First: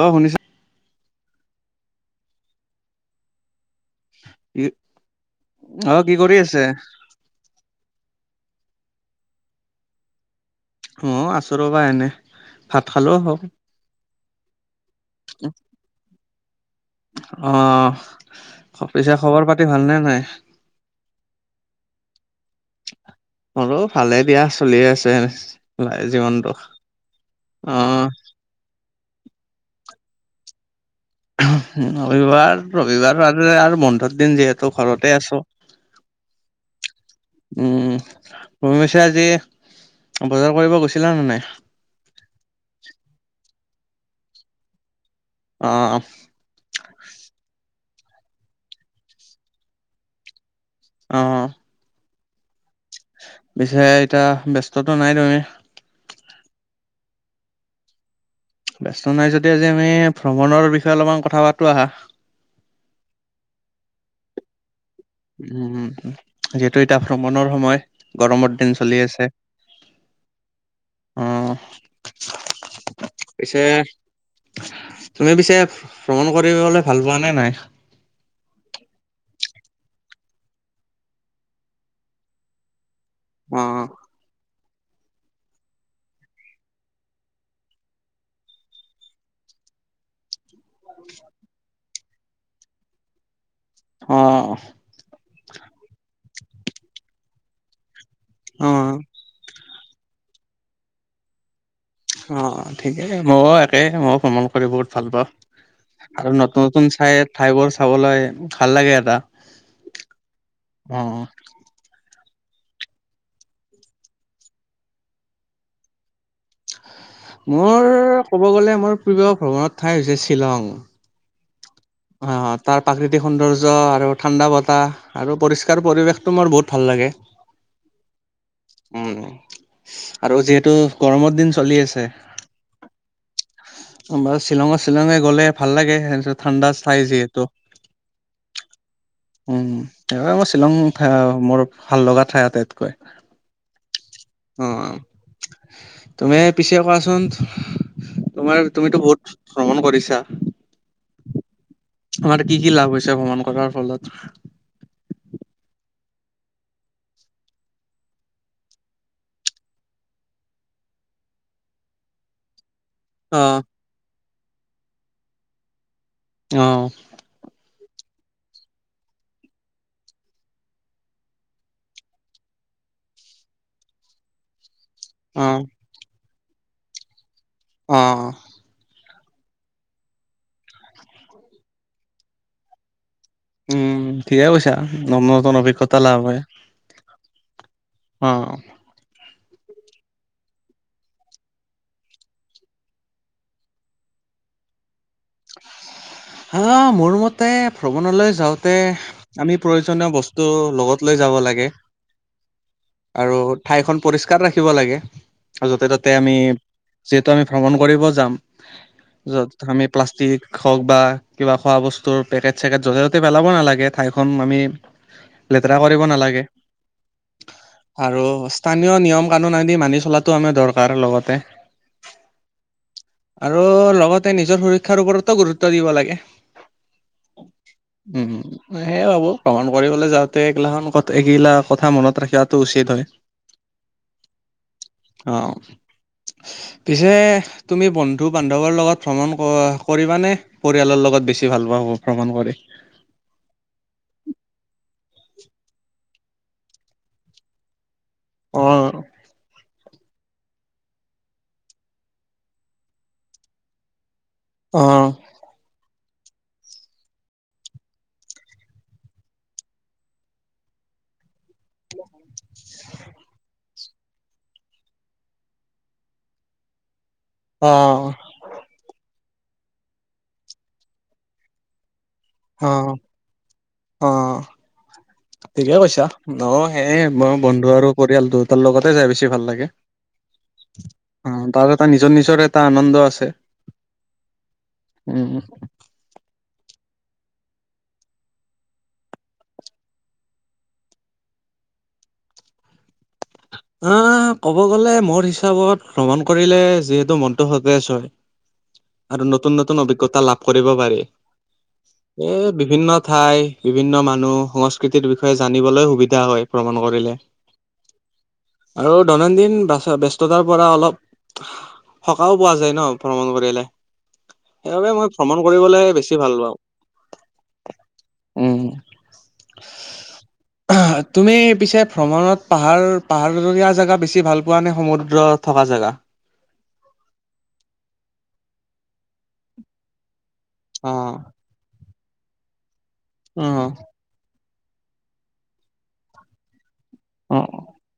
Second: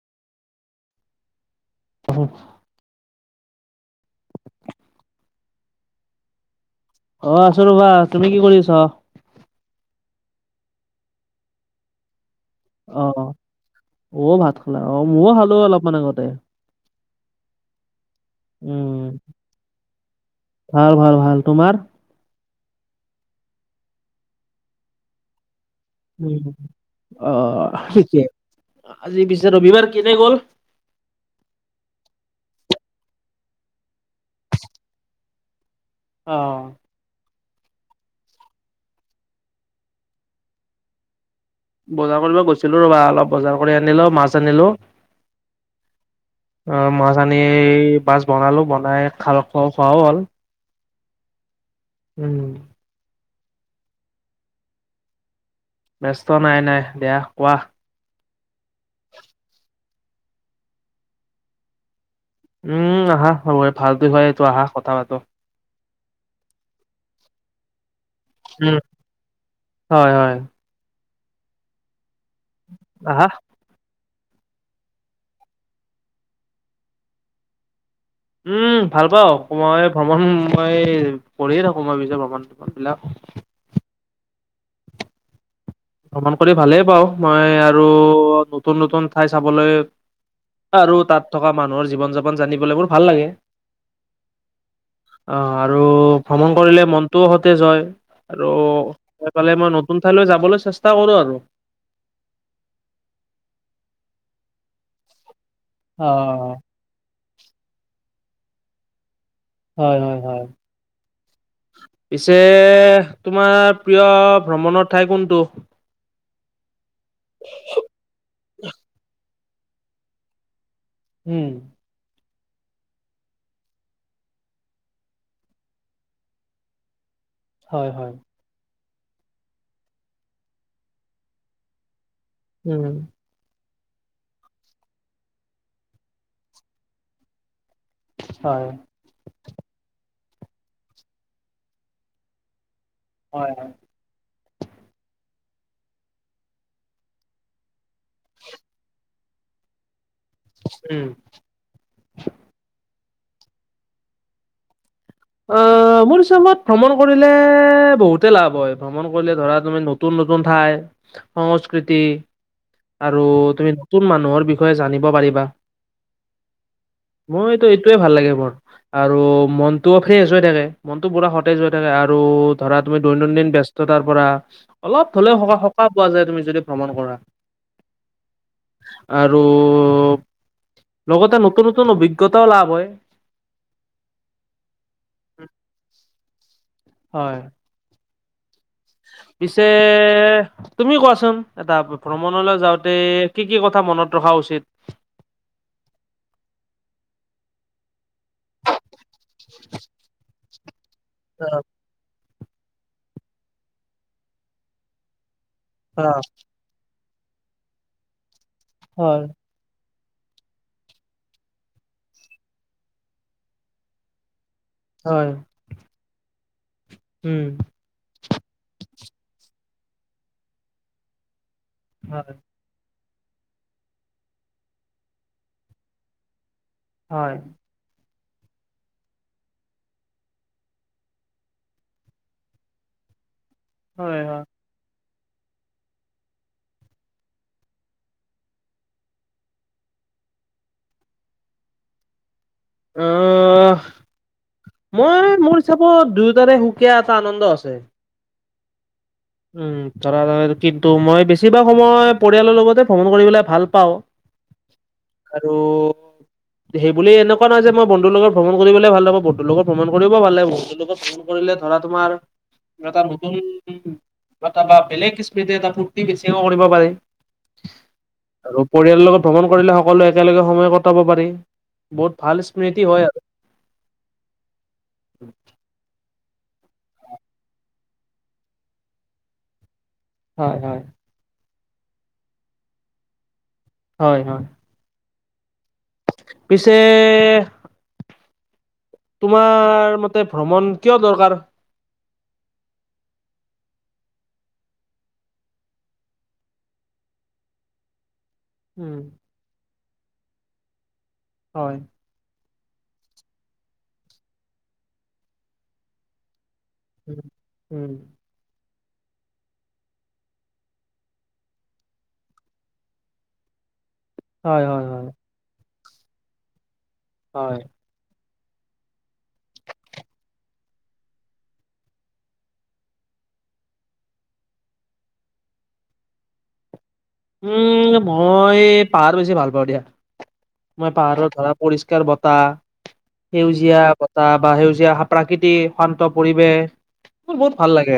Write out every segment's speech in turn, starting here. অঁ শুনিছা অহোঁ। কি অঁ কি কৰি আছে? অঁ আছো ৰবা। তুমি কি কৰি আছ? মও আছোঁ ৰবা এনেহ। অঁ অঁ, ৱ ভাত খালা অঁ মও খালো অলপমান আগতে। অহ উম পিছে খবৰ পাতি ভালনে নাই? ভাল ভাল ভাল, তোমাৰ? মোৰো ভালে দিয়া চলিয়ে আছে। উমহ, জীৱনটো অঁ অঁ অ অঁ ঠিকে আজি পিছে ৰবিবাৰ কেনে গ'ল? উমহ, ৰবিবাৰ ৰবিবাৰৰ আৰু আৰু বন্ধৰ দিন যিহেতু ঘৰতে আছোঁ। অঁ। উম তুমি পিছে আজি বজাৰ কৰিব গৈছিলা নে নাই? বজাৰ কৰিব গৈছিলো ৰবা অলপ বজাৰ কৰি আনিলো মাছ আনিলো। অঁহ। অঁ মাছ আনি মাছ বনালো বনাই খাল খোৱা খোৱাও হ'ল। অঁহ। উম। পিছে এতিয়া ব্যস্তটো নাই তুমি? ব্যস্ত নাই নাই, দিয়া কোৱা? ব্যস্ত নাই যদি আজি আমি ভ্ৰমণৰ বিষয়ে অলপমান কথা পাতো আহা। উম আহা হয় ভাল বিষয় এইটো আহা কথা পাতো। উম যিহেতু এতিয়া ভ্ৰমণৰ সময়। গৰমৰ দিন উম চলি আছে। হয় হয় অঁহ। আহা পিছে। তুমি পিছে ভ্ৰমণ কৰিবলে ভাল পোৱা নে নাই? উম ভাল পাওঁ মই ভ্ৰমণ মই কৰিয়ে থাকো মই পিছ ভ্ৰমণ [unintelligible] অ, অ। ভ্ৰমণ কৰি ভালেই পাওঁ। মই আৰু নতুন নতুন ঠাই চাবলৈ আৰু তাত থকা মানুহৰ জীৱন যাপন জানিবলৈ মোৰ ভাল লাগে। অ। অ আৰু ভ্ৰমণ কৰিলে মনটোও সতেজ হয় আৰু অ', এফালে মই নতুন ঠাইলৈ যাবলৈ চেষ্টা কৰো আৰু অ অ ঠিকেই ময়ো একেই মইও ভ্ৰমণ কৰি বহুত ভাল পাওঁ। অ আৰু নতুন নতুন চাই ঠাইবোৰ চাবলৈ ভাল লাগে এটা। হয়, হয়, হয়। অ'। পিছে তোমাৰ প্ৰিয় ভ্ৰমণৰ ঠাই কোনটো? মোৰ ক'ব গ'লে মোৰ প্ৰিয় ভ্ৰমণৰ ঠাই হৈছে শ্বিলং উম। তাৰ প্ৰাকৃতিক সৌন্দৰ্য আৰু ঠাণ্ডা বতাহ আৰু পৰিষ্কাৰ পৰিৱেশটো মোৰ বহুত ভাল লাগে। হয়, হয়। উম আৰু যিহেতু গৰমৰ দিন চলি আছে- উম। বা শ্বিলঙৰ শ্বিলঙে গ'লে ভাল লাগে সেইটো ঠাণ্ডা ঠাই যিহেতু। হয়। উম সেইবাবে মই শ্বিলং মোৰ ভাল লগা ঠাই আটাইতকৈ। হয়, হয়। অ তুমি পিছে কোৱাচোন তোমাৰ তুমিতো বহুত ভ্ৰমণ কৰিছা উম! তোমাৰ কি কি লাভ হৈছে ভ্ৰমণ কৰাৰ ফলত? আঃ মোৰ হিচাপত ভ্ৰমণ কৰিলে এ বহুতে লাভ হয়, ভ্ৰমণ কৰিলে ধৰা তুমি নতুন নতুন ঠাইত সংস্কৃতি আৰু অ', তুমি নতুন মানুহৰ বিষয়ে জানিব পাৰিবা। অহ। মইতো এইটোয়ে ভাল লাগে মোৰ আৰু মন তটো ফ্ৰেছ হৈ থাকে মনতটো পুৰা সতেজ হৈ থাকে আৰু ধৰা তুমি দৈনন্দিন ব্যস্ততাৰ পৰা অলপ হলেও অ'। সকাহ পোৱা যায় তুমি যদি ভ্ৰমণ কৰা অ। আৰু লগতে নতুন-নতুন অভিজ্ঞতাও লাভ হয়। উম, ঠিকে কৈছা ন নতুন অভিজ্ঞতা লাভ হয়। হয়। অঁ পিছে তুমি কোৱাচোন এটা ভ্ৰমণলৈ যাওঁতে কি কি কথা মনত ৰখা উচিত? [unintelligible] হাঁ মোৰ মতে ভ্ৰমণলৈ যাওঁতে আমি প্ৰয়োজনীয় বস্তু লগত লৈ যাব অ' লাগে আৰু ঠাইখন পৰিষ্কাৰ ৰাখিব লাগে। য'তে ত'তে অ', আমি- যিহেতু আমি ভ্ৰমণ কৰিব যাম, হয়, য'ত আমি প্লাষ্টিক হওক বা কিবা খোৱা বস্তুৰ পেকেট চেকেট য'তে ত'তে পেলাব নালাগে ঠাইখন আমি হয়। লেতেৰা কৰিব নালাগে। উম! আৰু স্থানীয় নিয়ম-কানুন আদি মানি চলাটো আমাৰ দৰকাৰ লগতে [unintelligible] আৰু লগতে নিজৰ সুৰক্ষাৰ ওপৰতো গুৰুত্ব দিব লাগে। হয়। উম, হুম। সেয়ে ভাবো ভ্ৰমণ কৰিবলৈ যাওঁতে এইগিলাখন কত এইগিলা কথা মনত ৰাখিয়াটো উচিত হয়। [unintelligible] হয়, হয়। অ। পিছে তুমি বন্ধু-বান্ধৱৰ লগত ভ্ৰমণ ক কৰিবা নে পৰিয়ালৰ লগত বেছি ভাল পোৱা ভ্ৰমণ কৰি? অহ মই মোৰ হিচাপত দুয়োটাৰে সুকীয়া এটা আনন্দ আছে। অ। উম ধৰা ৰয় কিন্তু মই বেছিভাগ সময় পৰিয়ালৰ লগতে ভ্ৰমণ কৰিব পেলাই ভাল পাওঁ। অ আৰু সেইবুলি এনেকুৱা ন'হয় যে মই বন্ধুৰ লগত ভ্ৰমণ কৰিবলে ভাল নাপাও। বন্ধু লগত ভ্ৰমণ কৰিব ভাল লাগে। বন্ধু লগত ভ্ৰম কৰিলে ধৰা তোমাৰ এটা নতুন বা তাবা বেলেগ কিস্মিতে এটা ফূৰ্তি বেছিকৈ কৰিব পাৰিম। অ। আৰু পৰিয়ালৰ লগত ভ্ৰমণ কৰিলে সকলোৱে একেলগে সময় কটাব পাৰি। বহুত ভাল স্মৃতি হয় আৰু। অ। [unintelligible] ঠিকে কৈছা। ন সে মই বন্ধু আৰু পৰিয়াল দুয়োটাৰ লগতে যাই বেছি ভাল লাগে। হয়, হয়। অ তাৰ এটা নিজৰ নিজৰ এটা আনন্দ আছে। হয়, হয়। উম। পিছে তোমাৰ মতে ভ্ৰমণ কিয় দৰকাৰ? অঁ, ক'ব গ'লে মোৰ হিচাপত ভ্ৰমণ কৰিলে যিহেতু মনটো সতেজ হয়। উম। আৰু নতুন নতুন অভিজ্ঞতা লাভ কৰিব পাৰি। হয়। এ বিভিন্ন ঠাই, বিভিন্ন মানুহ, সংস্কৃতিৰ বিষয়ে জানিবলৈ সুবিধা হয় ভ্ৰমণ কৰি উম, উম। আৰু দৈনন্দিন বাচ ব্যস্ততাৰ পৰা অলপ সকাও পোৱা যায় ন ভ্ৰমণ কৰিলে। হয় হয় সেইবাবে হয় মই ভ্ৰমণ কৰিবলৈহে বেছি ভাল পাওঁ। হয়। উম। তুমি পিছে ভ্ৰমণত পাহাৰ পাহাৰীয়া জেগা বেছি ভাল পোৱা নে সমুদ্ৰ থকা জেগা? উম মই পাহাৰ বেছি ভাল পাওঁ দিয়া। মই অ', পাহাৰত ধৰা পৰিষ্কাৰ বতাহ, অ', সেউজীয়া ব তাহ বা সেউজীয়া প্ৰাকৃতিক শান্ত পৰিৱেশ। মোৰ অ', বহুত ভাল লাগে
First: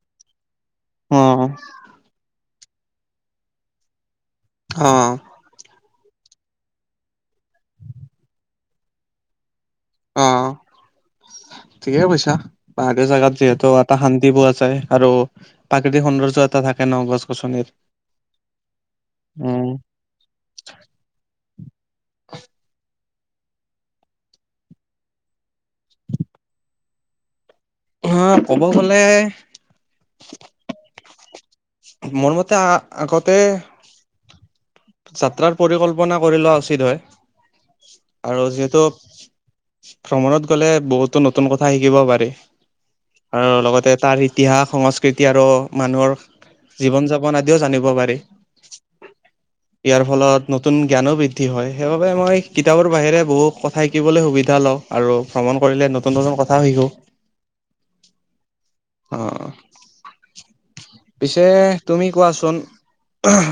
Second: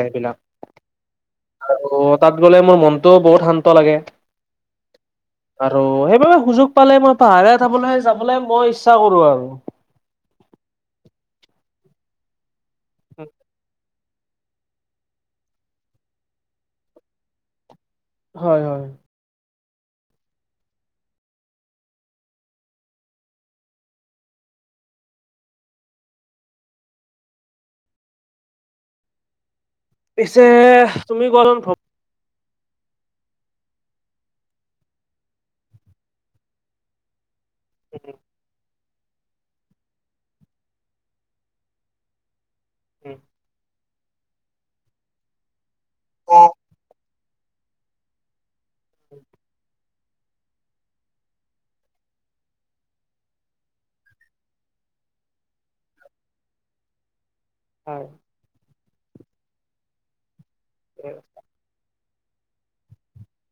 অ', সেইবিলাক আৰু তাত গ'লে মোৰ মনটোও বহুত শান্ত লাগে। অ। আৰু সেইবাবে সুযোগ পালে মই পাহাৰে [unintelligible] যাবলৈ মই ইচ্ছা কৰো আৰু। অ ঠিকে কৈছা। পাহাৰীয়া জেগাত যিহেতু টা শান্তি পোৱা যায় আৰু প্ৰাকৃতিক সৌন্দৰ্য এটা থাকে ন গছ গছনিৰ। হয় হয়। উম। অহ ক'ব গ'লে? পিছেহ তুমি কোৱাচোন? ভ্ৰ মোৰ মতে আ আগতে যাত্ৰাৰ পৰিকল্পনা কৰি লোৱা উচিত হয়, আৰু যিহেতু ভ্ৰমণত গ'লে বহুতো নতুন কথা শিকিব পাৰি। আৰু লগতে তাৰ ইতিহাস সংস্কৃতি আৰু মানুহৰ জীৱন যাপন আদিও জানিব পাৰি। হয়। ইয়াৰ ফলত নতুন জ্ঞানো বৃদ্ধি হয়। সেইবাবে মই কিতাপৰ বাহিৰে বহু কথা শিকিবলে সুবিধা লওঁ। আৰু ভ্ৰমণ কৰিলে নতুন নতুন কথাও শিকো। হয়। অঁহ। পিছে তুমি কোৱাচোন? অহ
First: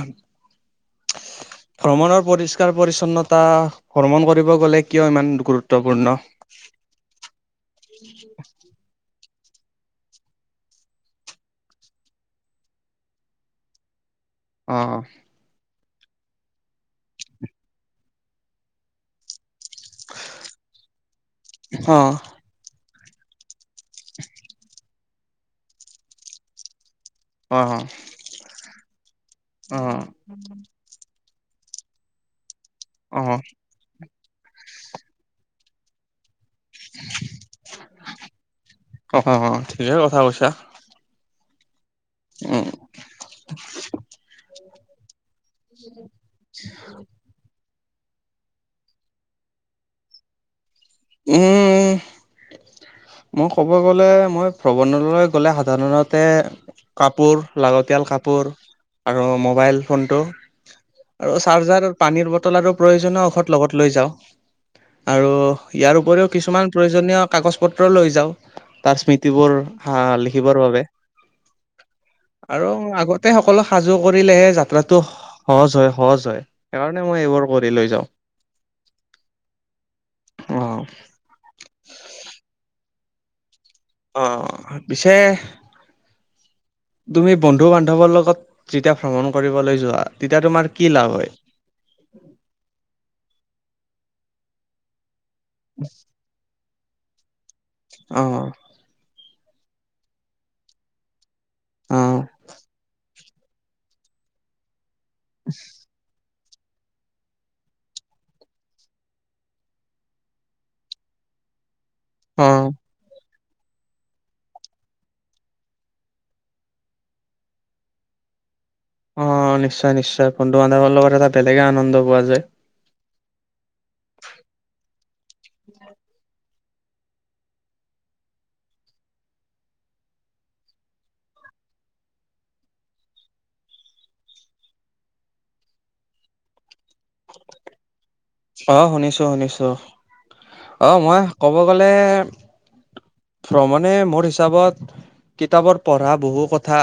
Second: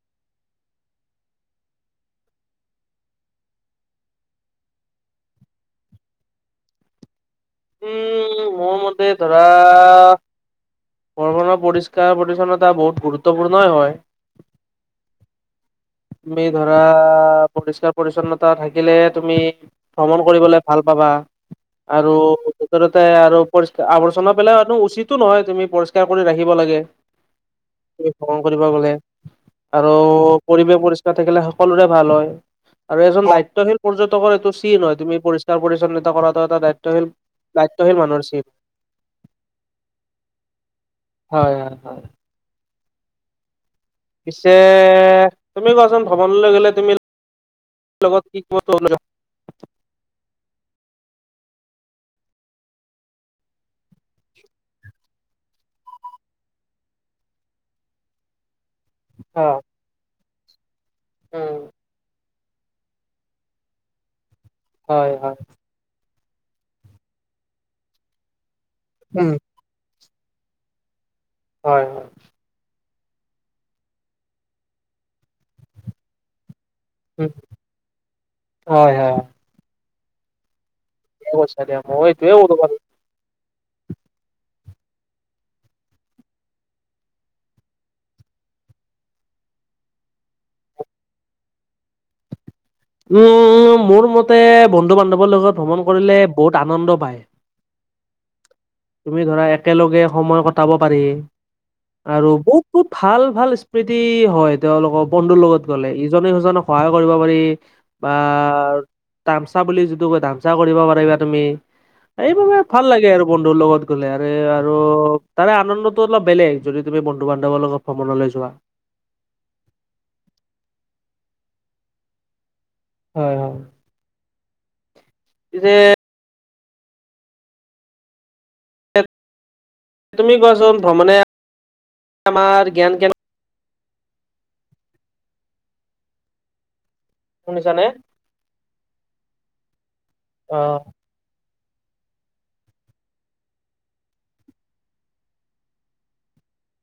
ভ্ৰমণৰ পৰিস্কাৰ পৰিছন্নতা ভ্ৰমণ কৰিব গ'লে কিয় ইমান গুৰুত্বপূৰ্ণ? উম মোৰ মতে ধৰা ভ্ৰমণৰ পৰিস্কাৰ পৰিছন্নতা বহুত গুৰুত্বপুৰ্ণই হয়। অঁ‌হ। তুমি ধৰা পৰিষ্কাৰ পৰিছন্নতা থাকিলে তুমি ভ্ৰমণ কৰিবলে ভাল পাবা অ আৰু ভিতৰতে আৰু পৰিস্কাৰ আৱৰ্জনা পেলাই ৱাটো উচিতো নহয় তুমি পৰিস্কাৰ কৰি ৰাখিব লাগে। হয় হ তুমি ভ্ৰমণ কৰিব গ'লে। অহ। পৰিস্কাৰ থাকিলে সকলোৰে ভাল হয় আৰু অ এজন অ দায়িত্বশীল পৰ্যটকৰ এইটো চিন হয়, তুমি পৰিস্কাৰ পৰিছন্নত কৰাটো এটা দায়িত্বশীল দায়িত্বশীল মানুহৰ চিন। অঁ হ হ ঠিকে কথা কৈছা। হয় হয় হয়। উম। পিছে তুমি কোৱাচোন ভ্ৰমণলে গ'লে তুমি লগত কি [unintelligible] ক? উমহো মই ক'ব গ'লে মই ভ্ৰমণলৈ গ'লে সাধাৰণতে কাপোৰ লাগতিয়াল কাপোৰ আৰু অ', মোবাইল ফোনটো আৰু উম, চাৰ্জাৰ পানীৰ ব টল আৰু প্ৰয়োজনীয় ঔষধ লগত লৈ যাওঁ। হয়, আৰু হয়, ইয়াৰ উপৰিও কিছুমান প্ৰয়োজনীয় কাগজ পত্ৰ লৈ যাওঁ তাৰ উম, স্মৃতিবোৰ। হা লিখিবৰ বাবে। হয় হয়। আৰু আগতে সকলো সাজু কৰিলেহে যাত্ৰাটো সহজ হয়, সহজ হয়। সেইকাৰণে মই উম, এইবোৰ কৰি লৈ যাওঁ। হয় হয়। অঁ। অ চ দে আমইটোো [unintelligible] অঁ হ হ পিছে। তুমি বন্ধু বান্ধৱৰ লগত যেতিয়া ভ্ৰমণ কৰিবলৈ যোৱা তেতিয়া তোমাৰ কি লাভ হয়। উমম মোৰ মতে বন্ধু বান্ধৱৰ লগত ভ্ৰমণ কৰিলে বহুত আনন্দ পায়। অহ। তুমি ধৰা একেলগে সময় কটাব পাৰি। অ আৰু বহুত- বহুত, ভাল -ভাল স্মৃতি হয়। তেওঁলোকৰ বন্ধুৰ লগত গ'লে ইজনে সিজনেক সহায় কৰিব পাৰি। বা তামচা বুলি যিটো কয় ধামচা কৰিব পাৰিবা তুমি অ এইবাবে ভাল লাগে আৰু। বন্ধুৰ লগত গ'লে আৰুৰে আৰু তাৰে আনন্দটো অলপ বেলেগ যদি তুমি বন্ধু বান্ধৱৰ লগত ভ্ৰমণলৈ যোৱা। অ, নিশ্চয়- নিশ্চয় বন্ধু -বান্ধৱৰ লগত এটা বেলেগে আনন্দ পোৱা যায়। হয় হয়। [unintelligible] দে। তুমি কোৱাচোন ভ্ৰমণে আমাৰ জ্ঞান কেন শুনিছানে? অ, শুনিছো -শুনিছো অ, মই ক'ব গলে ভ্ৰমণে মোৰ হিচাপত কিতাপত পঢ়া বহু কথা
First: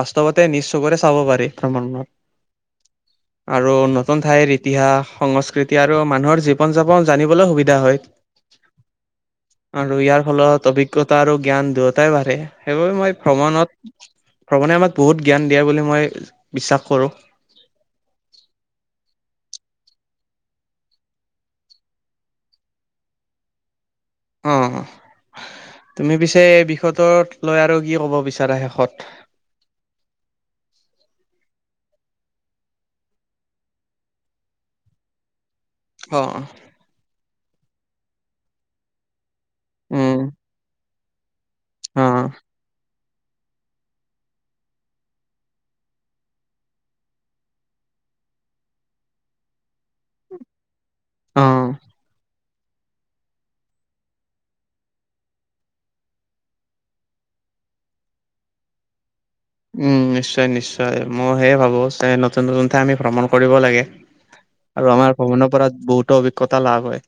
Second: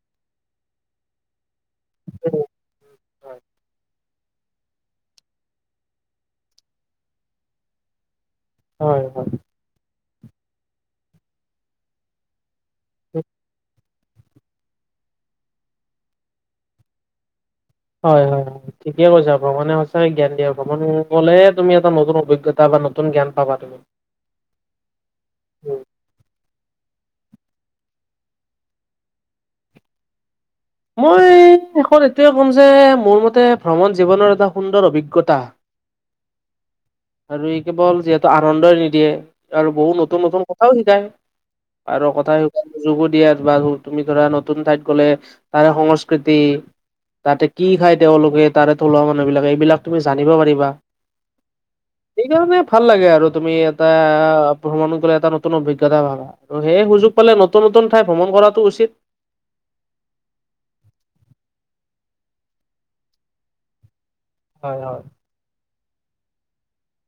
বাস্তৱতে নিচ চকুৰে চাব পাৰি। [unintelligible] আৰু ন নতুন ঠাইৰ ইতিহাস সংস্কৃতি আৰু মানুহৰ জীৱন যাপন জানিবলৈ সুবিধা হয়। হয় -হয়। আৰু ইয়াৰ ফলত অভিজ্ঞতা আৰু জ্ঞান দুয়োটাই বাঢ়ে সেইবাবে মই ভ্ৰমণত ভ্ৰমণে আমাক বহুত জ্ঞান দিয়ে বুলি মই বিশ্বাস কৰোঁ। হয় -হয় -হয়। ঠিকে কৈছা ভ্ৰমণে সঁচাকে জ্ঞান দিয়া ভ্ৰমণ ক'লে তুমি এটা নতুন অভিজ্ঞতা বা নতুন জ্ঞান পাবা তুমি। অ, তুমি পিছে এই বিষয়টো লৈ আৰু কি ক'ব বিচাৰা শেষত। মই শেষত এইটোৱে ক'ম যে মোৰ মতে ভ্ৰমণ জীৱনৰ এটা সুন্দৰ অভিজ্ঞতা। অ', অ', আৰু ই কেৱল যিহেতু আনন্দই নিদিয়ে আৰু বহুত উম, নতুন- নতুন কথাও শিকায় আৰু অ', কথা [unintelligible] যোগো দিয়া আৰ বা তুমি ধৰা নতুন ঠাইত গ'লে তাৰে সংস্কৃতি তাতে কি খাই তেওঁলোকে তাৰে থলুৱা মানুহ বিলাকে এইবিলাক তুমি জানিব পাৰিবা। অ', সেইকাৰনে ভাল লাগে আৰু তুমি এটা ভ্ৰমণলে এটা নতুন অভিজ্ঞতা ভাবা। ত'সেয়ে সুযোগ পালে -নতুন নতুন ঠাই ভ্ৰমণ কৰাটো উচিত। উম, নিশ্চয়- নিশ্চয় মইও ভাবো যে নতুন- নতুন আমি ভ্ৰমণ কৰিব লাগে। হয় আৰু হয় আমাৰ ভ্ৰমণৰ পৰা বহুতো অভিজ্ঞতা লাভ হয়।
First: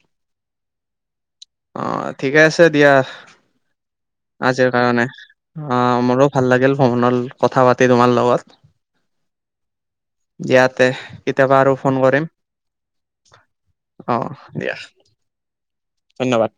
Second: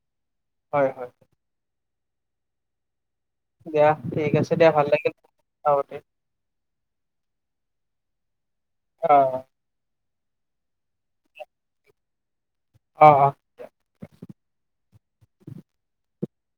হয়- হয়। অ, ঠিকে আছে দিয়া দিয়া ঠিক আছে দিয়া আজিৰ ভাল কাৰণে লাগিল কথা অ, পাতি মোৰো ভাল লাগিল ভ্ৰমণত কথা পাতি তোমাৰ লগত। অ', দিয়া তে কেতিয়াবা আৰু ফোন কৰিম। অ', অ', অ, দিয়া ধন্যবাদ।।